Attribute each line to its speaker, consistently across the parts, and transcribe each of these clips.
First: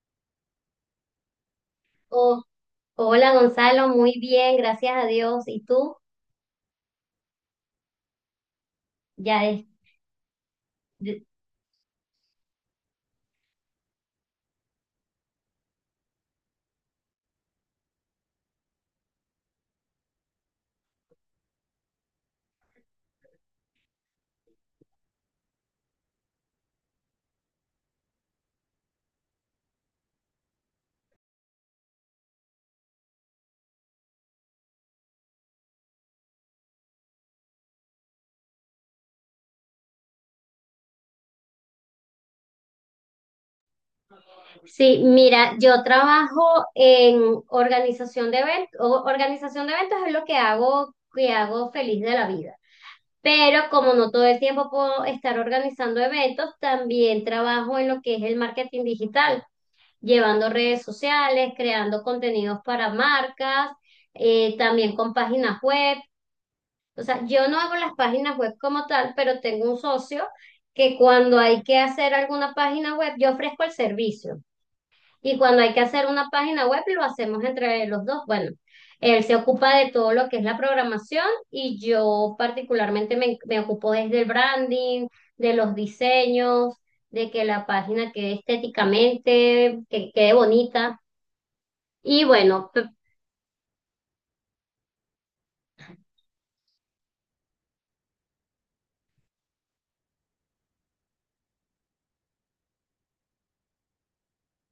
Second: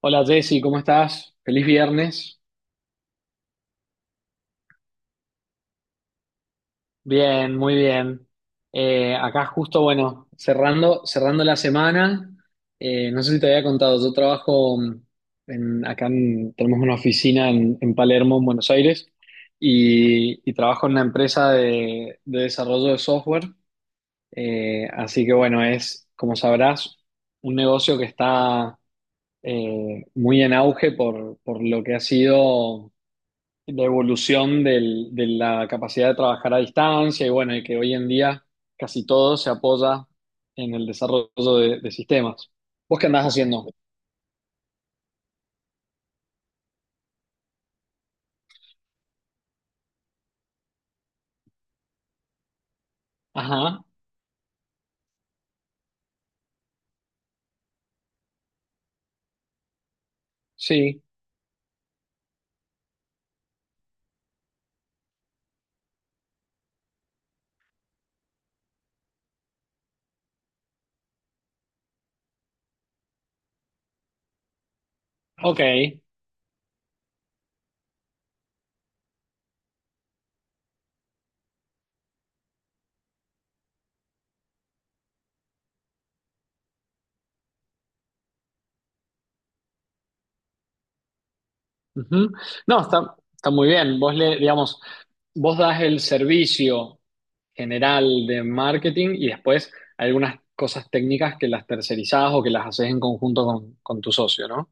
Speaker 1: Hola Jessy, ¿cómo estás? Feliz viernes.
Speaker 2: Oh, hola Gonzalo, muy bien, gracias a Dios. ¿Y tú?
Speaker 1: Bien, muy bien.
Speaker 2: Ya
Speaker 1: Acá
Speaker 2: es.
Speaker 1: justo, bueno, cerrando,
Speaker 2: de-
Speaker 1: cerrando la semana. No sé si te había contado, yo trabajo en, tenemos una oficina en Palermo, en Buenos Aires, y trabajo en una empresa de desarrollo de software. Así que bueno, es, como sabrás, un negocio que está muy en auge por lo que ha sido. La evolución de la capacidad de trabajar a distancia y bueno, y que hoy en día casi todo se apoya en el desarrollo de sistemas. ¿Vos qué andás haciendo?
Speaker 2: Sí, mira, yo trabajo en organización de eventos. Organización de eventos es lo que hago feliz de la vida. Pero
Speaker 1: Ajá,
Speaker 2: como no todo el tiempo puedo estar organizando eventos, también trabajo en lo que es el marketing digital, llevando redes
Speaker 1: sí,
Speaker 2: sociales, creando contenidos para marcas, también con páginas web. O sea, yo no hago las páginas web como tal, pero tengo un socio que cuando hay que hacer alguna página web, yo ofrezco el servicio. Y cuando hay que
Speaker 1: ok.
Speaker 2: hacer una página web, lo hacemos entre los dos. Bueno, él se ocupa de todo lo que es la programación y yo particularmente me ocupo desde el branding, de los diseños, de que la página quede estéticamente, que quede bonita. Y
Speaker 1: Ujú.
Speaker 2: bueno,
Speaker 1: No, está, está muy bien. Vos le, digamos, vos das el servicio general de marketing y después hay algunas cosas técnicas que las tercerizás o que las haces en conjunto con tu socio, ¿no?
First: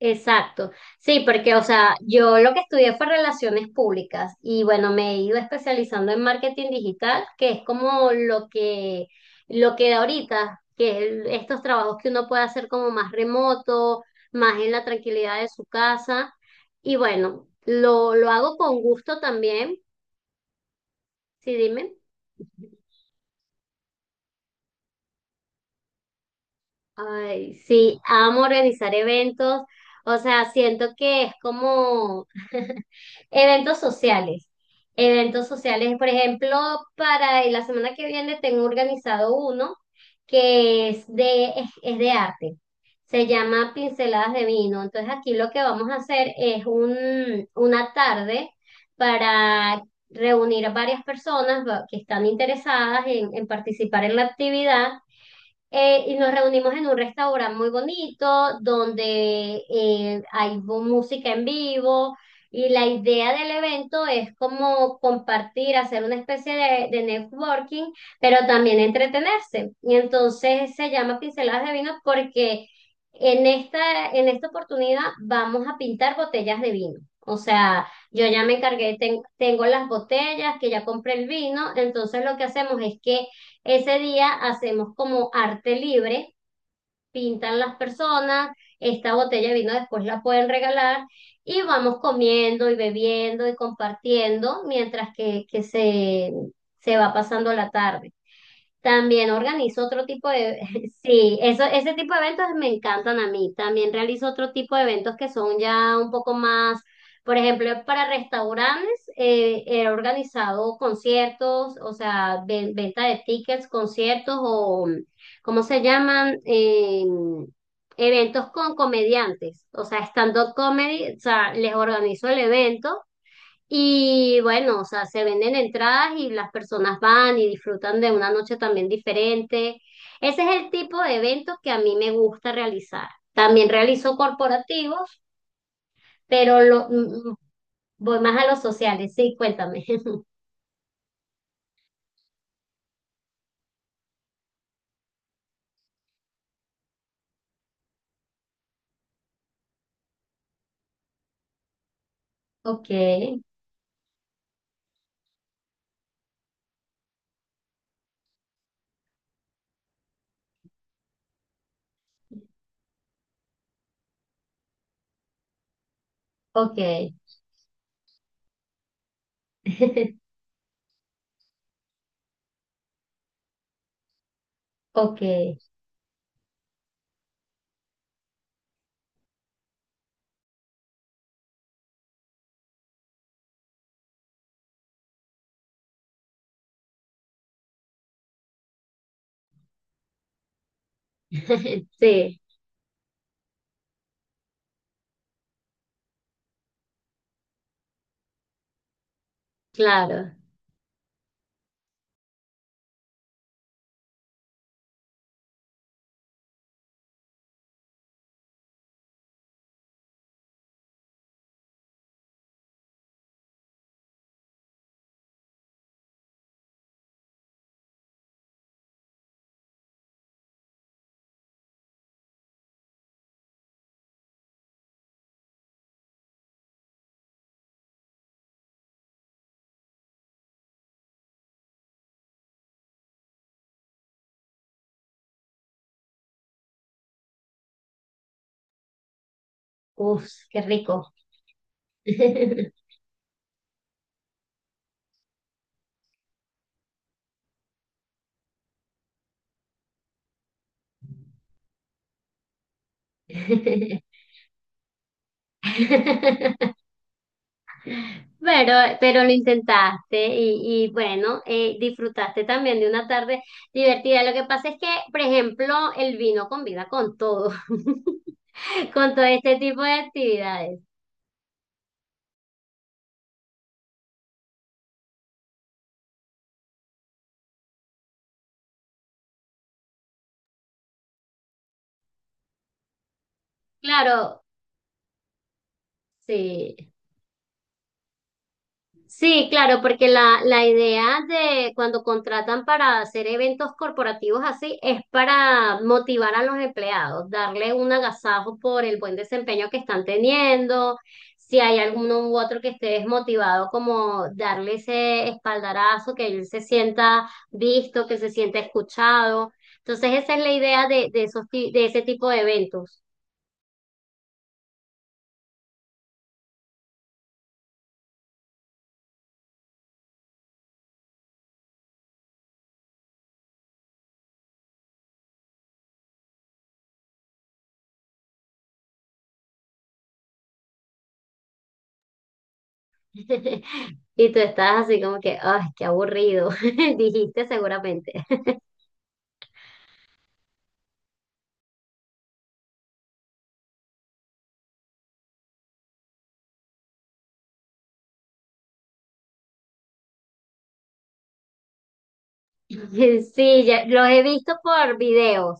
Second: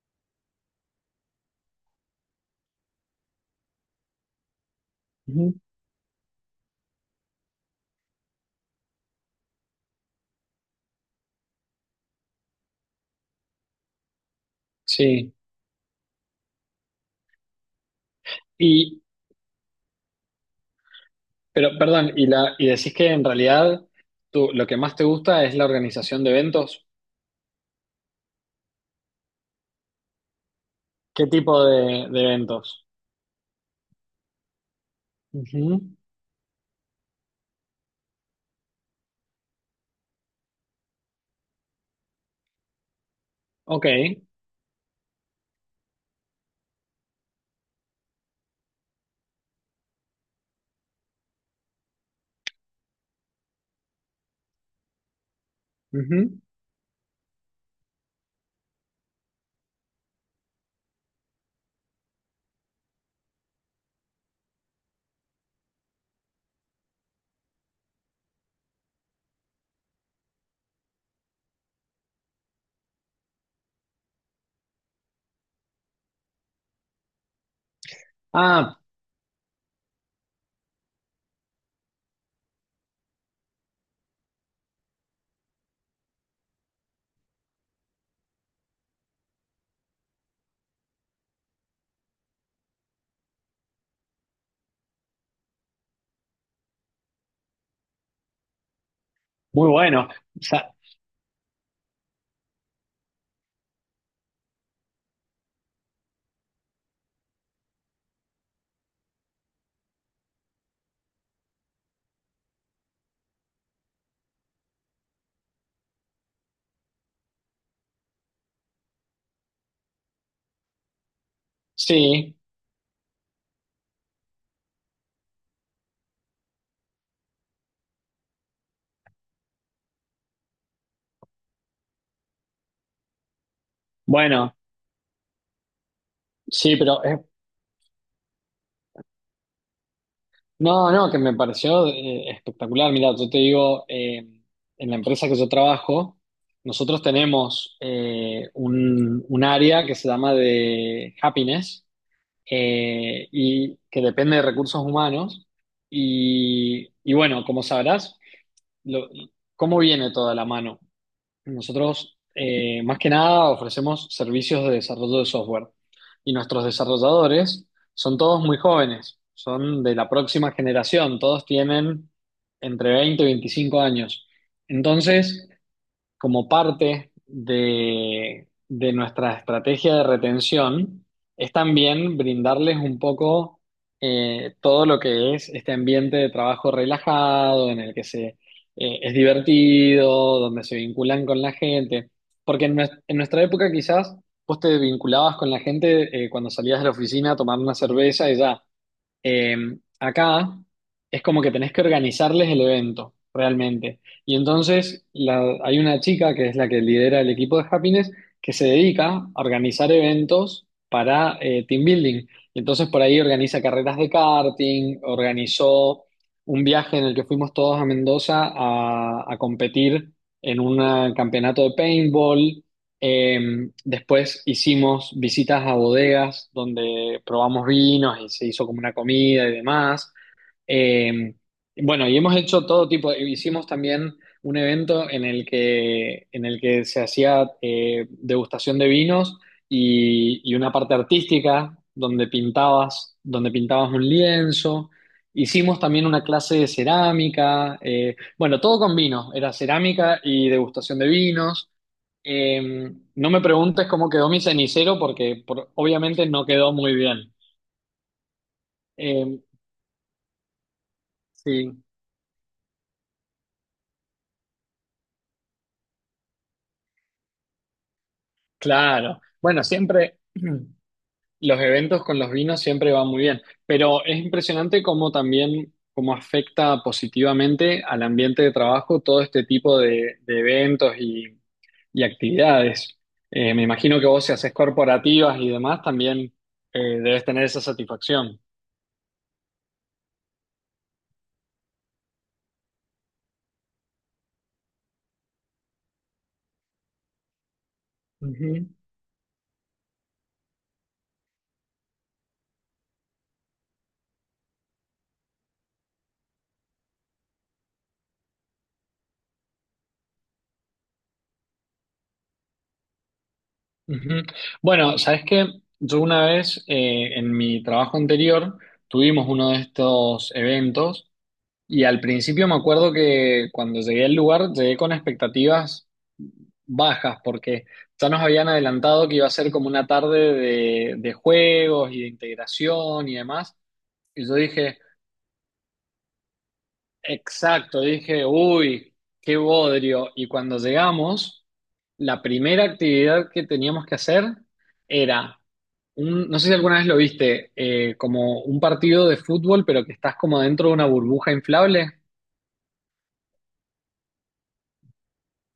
Speaker 2: exacto. Sí, porque, o sea, yo lo que estudié fue relaciones públicas y bueno, me he ido
Speaker 1: Ujú.
Speaker 2: especializando en marketing digital, que es como lo que da ahorita, estos trabajos que uno puede hacer como más remoto, más en la
Speaker 1: Sí.
Speaker 2: tranquilidad de su casa. Y bueno, lo hago con
Speaker 1: Y,
Speaker 2: gusto también. Sí,
Speaker 1: pero,
Speaker 2: dime.
Speaker 1: perdón, y, la, y decís que en realidad tú, lo que más te gusta es la organización de eventos.
Speaker 2: Ay, sí, amo organizar eventos. O sea, siento que
Speaker 1: ¿Qué
Speaker 2: es
Speaker 1: tipo de
Speaker 2: como
Speaker 1: eventos?
Speaker 2: eventos sociales. Eventos
Speaker 1: Ujú,
Speaker 2: sociales, por ejemplo, para la semana que viene tengo organizado uno que es de arte. Se llama
Speaker 1: ok,
Speaker 2: Pinceladas de Vino. Entonces aquí lo que vamos a hacer es una tarde para reunir a varias personas que están interesadas en participar en la actividad y nos
Speaker 1: ujú.
Speaker 2: reunimos en un restaurante muy bonito donde hay música en vivo y la idea del evento es como compartir, hacer una especie de networking, pero también entretenerse. Y entonces se llama Pinceladas de Vino porque en esta oportunidad vamos a pintar botellas de vino. O sea, yo ya me
Speaker 1: Ah,
Speaker 2: encargué, tengo las botellas, que ya compré el vino, entonces lo que hacemos es que ese día hacemos como arte libre, pintan las personas, esta botella de vino después la pueden regalar y vamos comiendo y bebiendo y compartiendo mientras que se va pasando la tarde. También
Speaker 1: muy
Speaker 2: organizo otro
Speaker 1: bueno.
Speaker 2: tipo
Speaker 1: O
Speaker 2: de,
Speaker 1: sea,
Speaker 2: sí, eso, ese tipo de eventos me encantan a mí. También realizo otro tipo de eventos que son ya un poco más, por ejemplo, para restaurantes, he organizado conciertos, o sea, venta de tickets, conciertos o, ¿cómo se llaman? Eventos con comediantes, o sea, stand-up comedy, o sea, les organizo
Speaker 1: sí,
Speaker 2: el evento. Y bueno, o sea, se venden entradas y las personas van y disfrutan de una noche también diferente. Ese es el tipo de eventos que a mí me gusta realizar. También realizo
Speaker 1: bueno,
Speaker 2: corporativos, pero
Speaker 1: sí,
Speaker 2: lo,
Speaker 1: pero
Speaker 2: voy más a los sociales. Sí, cuéntame.
Speaker 1: no, no, que me pareció espectacular. Mira, yo te digo, en la empresa que yo trabajo, nosotros tenemos un área que se llama de happiness
Speaker 2: Ok,
Speaker 1: y que depende de recursos humanos. Y bueno, como sabrás, lo- ¿cómo viene toda la mano? Nosotros, más que nada, ofrecemos servicios de desarrollo de software y nuestros
Speaker 2: ok,
Speaker 1: desarrolladores son todos muy jóvenes, son de la próxima generación, todos tienen entre 20 y 25 años.
Speaker 2: ok.
Speaker 1: Entonces, como parte de nuestra estrategia de retención es también brindarles un poco todo lo que es este ambiente de trabajo relajado, en el que se, es divertido, donde se vinculan con la gente.
Speaker 2: Sí,
Speaker 1: Porque en nuestra época quizás vos te vinculabas con la gente cuando salías de la oficina a tomar una cerveza y ya. Eh,
Speaker 2: claro.
Speaker 1: Acá es como que tenés que organizarles el evento, realmente. Y entonces hay una chica que es la que lidera el equipo de Happiness que se dedica a organizar eventos para team building. Y entonces por ahí organiza carreras de karting, organizó un viaje en el que fuimos todos a Mendoza a competir en un campeonato de paintball. Eh, Después hicimos visitas a bodegas donde probamos vinos y se hizo como una comida y demás. Eh, bueno, y hemos hecho todo tipo, hicimos también un evento en el que se hacía degustación de vinos
Speaker 2: Uf,
Speaker 1: y
Speaker 2: qué
Speaker 1: una parte
Speaker 2: rico.
Speaker 1: artística donde pintabas un lienzo. Hicimos también una clase de cerámica, bueno, todo con vinos, era cerámica y degustación de vinos. Eh, no me preguntes cómo quedó mi cenicero porque obviamente no quedó muy bien.
Speaker 2: Pero, pero lo
Speaker 1: Eh,
Speaker 2: intentaste y bueno,
Speaker 1: sí,
Speaker 2: disfrutaste también de una tarde divertida. Lo que pasa es que, por ejemplo, el vino combina con todo, con
Speaker 1: claro.
Speaker 2: todo este
Speaker 1: Bueno,
Speaker 2: tipo de
Speaker 1: siempre
Speaker 2: actividades.
Speaker 1: los eventos con los vinos siempre van muy bien, pero es impresionante cómo también cómo afecta positivamente al ambiente de trabajo todo este tipo de eventos y actividades. Me imagino que vos si
Speaker 2: Claro,
Speaker 1: haces corporativas y demás también
Speaker 2: sí.
Speaker 1: debes tener esa satisfacción.
Speaker 2: Sí, claro, porque la idea de cuando contratan para hacer eventos corporativos así es para motivar a los empleados, darle un agasajo
Speaker 1: Ujú.
Speaker 2: por el buen desempeño que están teniendo, si hay alguno u otro que esté desmotivado, como darle ese espaldarazo, que él se sienta visto, que se sienta escuchado. Entonces esa es la idea de esos, de ese tipo de eventos.
Speaker 1: Ujú. Bueno, sabes que yo una vez en mi trabajo anterior tuvimos uno de estos eventos y al principio me acuerdo que cuando llegué al lugar llegué con expectativas bajas porque ya nos habían adelantado que iba a ser como una tarde de juegos y de integración y demás. Y
Speaker 2: Y tú
Speaker 1: yo
Speaker 2: estás
Speaker 1: dije,
Speaker 2: así como que, ay, qué aburrido, dijiste
Speaker 1: exacto,
Speaker 2: seguramente.
Speaker 1: dije, uy, qué bodrio. Y cuando llegamos, la primera actividad que teníamos que hacer era no sé si alguna vez lo viste, como un partido de fútbol, pero que estás como dentro de una burbuja inflable.
Speaker 2: Sí, ya, los he visto por videos,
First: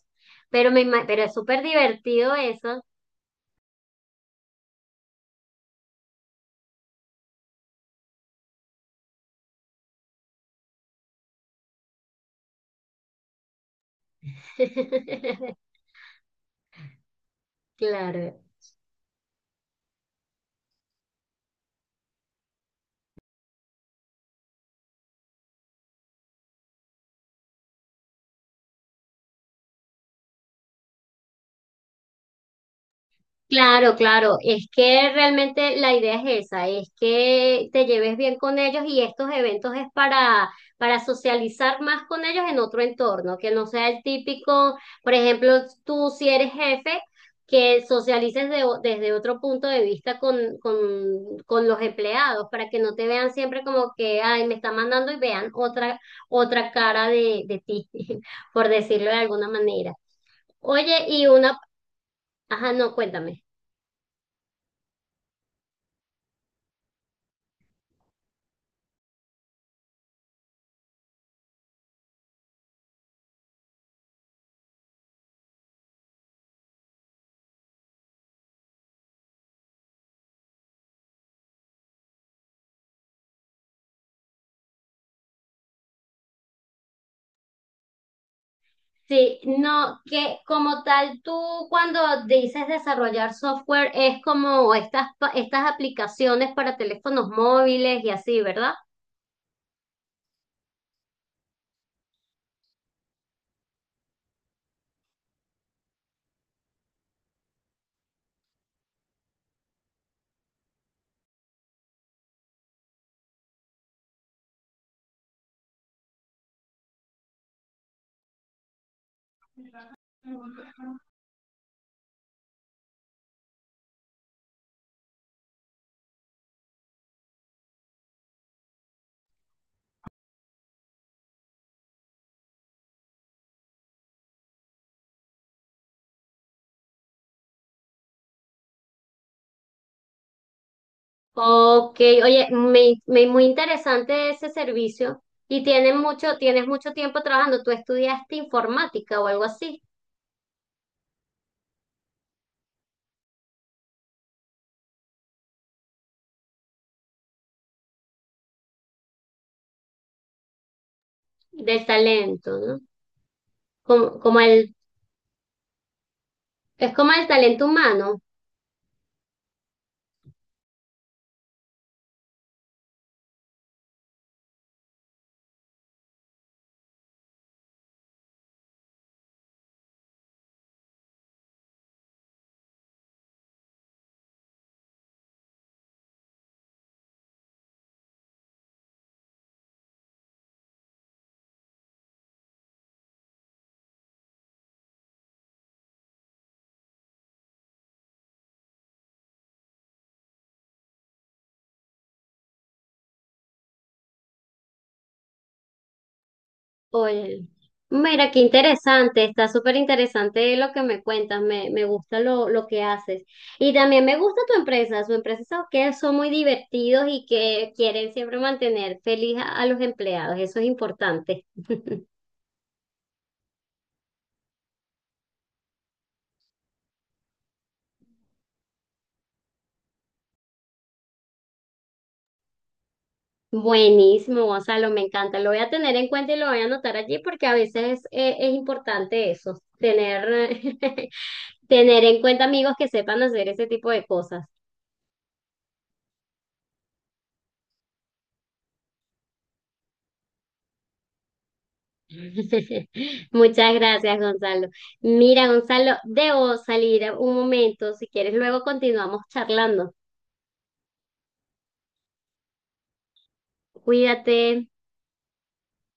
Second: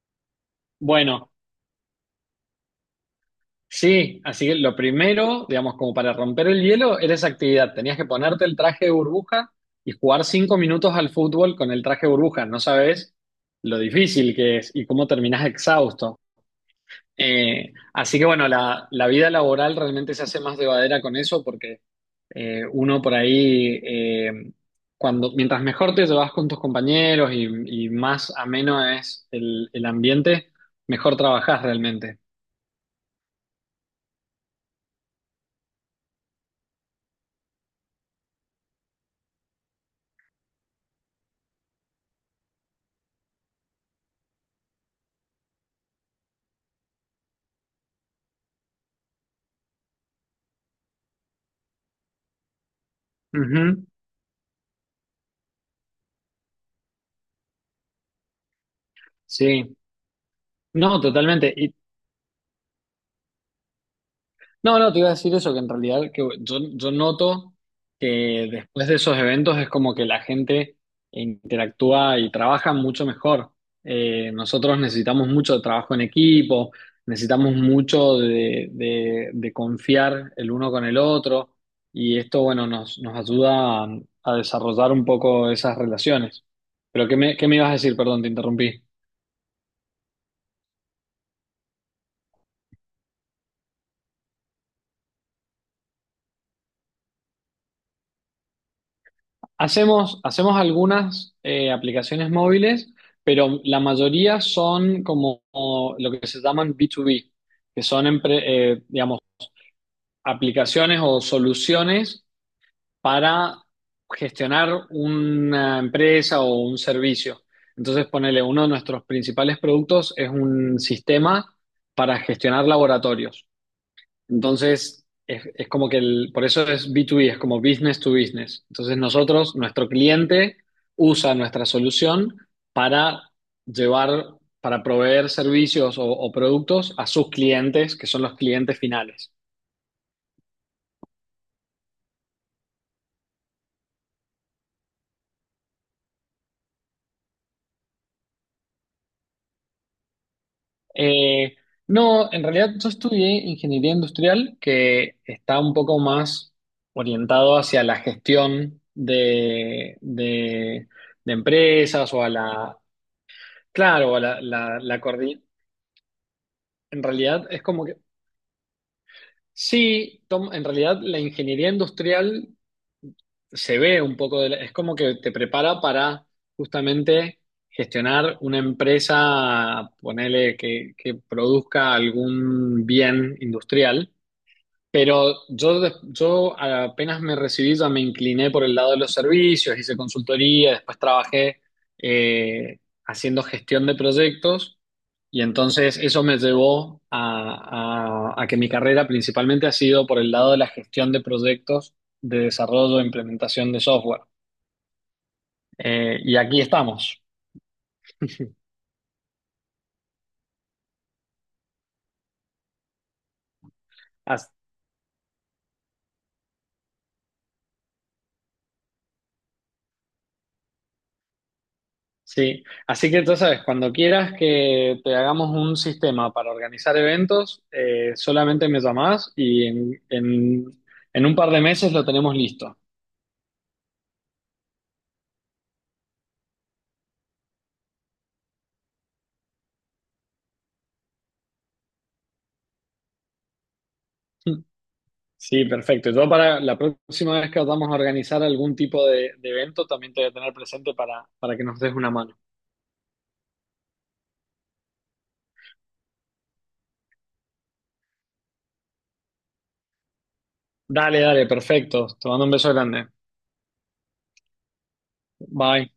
Speaker 2: pero, pero
Speaker 1: Bueno,
Speaker 2: es súper divertido eso.
Speaker 1: sí, así que lo primero, digamos, como para romper el hielo, era esa actividad. Tenías que ponerte el traje de burbuja y jugar 5 minutos al fútbol con el traje de burbuja. No sabes lo difícil que es y cómo terminás exhausto. Así que
Speaker 2: Claro.
Speaker 1: bueno, la vida laboral realmente se hace más llevadera con eso porque uno por ahí, mientras mejor te llevas con tus compañeros y más ameno es el ambiente, mejor trabajas realmente.
Speaker 2: Claro, claro, es que realmente la idea es esa, es que te lleves bien con ellos y estos eventos es para socializar más con ellos en otro entorno, que no sea el típico, por ejemplo, tú si eres jefe, que socialices desde otro punto de vista con los empleados, para que no te vean siempre
Speaker 1: Ujú,
Speaker 2: como que, ay, me está mandando y vean otra, otra cara de ti, por decirlo de alguna
Speaker 1: sí,
Speaker 2: manera.
Speaker 1: no,
Speaker 2: Oye, y
Speaker 1: totalmente.
Speaker 2: una,
Speaker 1: Y
Speaker 2: ajá, no, cuéntame.
Speaker 1: no, no, te iba a decir eso, que en realidad que yo noto que después de esos eventos es como que la gente interactúa y trabaja mucho mejor. Nosotros necesitamos mucho de trabajo en equipo, necesitamos mucho de confiar el uno con el otro y esto, bueno, nos, nos ayuda a desarrollar un poco esas relaciones. Pero qué me ibas a decir? Perdón, te interrumpí.
Speaker 2: Sí, no, que como tal, tú cuando dices desarrollar software es como estas, estas aplicaciones para teléfonos móviles y así, ¿verdad?
Speaker 1: Hacemos, hacemos algunas aplicaciones móviles, pero la mayoría son como lo que se llaman B2B, que son, digamos, aplicaciones o soluciones para gestionar una empresa o un servicio. Entonces, ponele, uno de nuestros principales productos es un sistema para gestionar laboratorios. Entonces, es como que el, por eso es B2B, es como business to business. Entonces, nosotros, nuestro cliente usa nuestra solución para llevar, para proveer servicios o productos a sus clientes, que son los clientes finales.
Speaker 2: Ok, oye, muy interesante ese servicio y tienen mucho, tienes mucho tiempo trabajando. Tú estudiaste informática o algo así,
Speaker 1: Eh, no, en realidad yo estudié ingeniería industrial, que está un poco más orientado hacia la gestión de
Speaker 2: del
Speaker 1: empresas o a
Speaker 2: talento,
Speaker 1: la,
Speaker 2: ¿no?
Speaker 1: claro,
Speaker 2: Como,
Speaker 1: a
Speaker 2: como
Speaker 1: la,
Speaker 2: el,
Speaker 1: la, la coordinación.
Speaker 2: es
Speaker 1: En
Speaker 2: como el
Speaker 1: realidad es
Speaker 2: talento
Speaker 1: como que,
Speaker 2: humano.
Speaker 1: sí, Tom, en realidad la ingeniería industrial se ve un poco es como que te prepara para justamente gestionar una empresa, ponele que produzca algún bien industrial, pero yo, yo apenas me recibí ya me incliné por el lado de los servicios, hice consultoría, después trabajé eh, haciendo gestión de proyectos y entonces eso me llevó a, a que mi carrera principalmente ha sido por el lado de la gestión de proyectos de desarrollo e implementación de software. Y aquí estamos.
Speaker 2: Oye, mira, qué interesante, está súper interesante lo que me cuentas, me gusta lo que haces. Y también me gusta
Speaker 1: As-
Speaker 2: tu empresa, su empresa son que son muy divertidos y que quieren siempre mantener feliz a los empleados, eso es importante.
Speaker 1: sí. Así que tú sabes, cuando quieras que te hagamos un sistema para organizar eventos, solamente me llamás y en un par de meses lo tenemos listo.
Speaker 2: Buenísimo, Gonzalo, me encanta, lo voy a tener en cuenta y lo voy a anotar allí porque a veces es importante eso, tener, tener en cuenta amigos que sepan hacer ese tipo de cosas.
Speaker 1: Sí, perfecto. Yo para la próxima vez que vamos a organizar algún tipo de evento, también te voy a tener presente para que nos des una mano.
Speaker 2: Muchas gracias, Gonzalo. Mira, Gonzalo, debo salir un momento. Si quieres, luego continuamos charlando.
Speaker 1: Dale, dale, perfecto. Te mando un beso grande.
Speaker 2: Cuídate.
Speaker 1: Bye.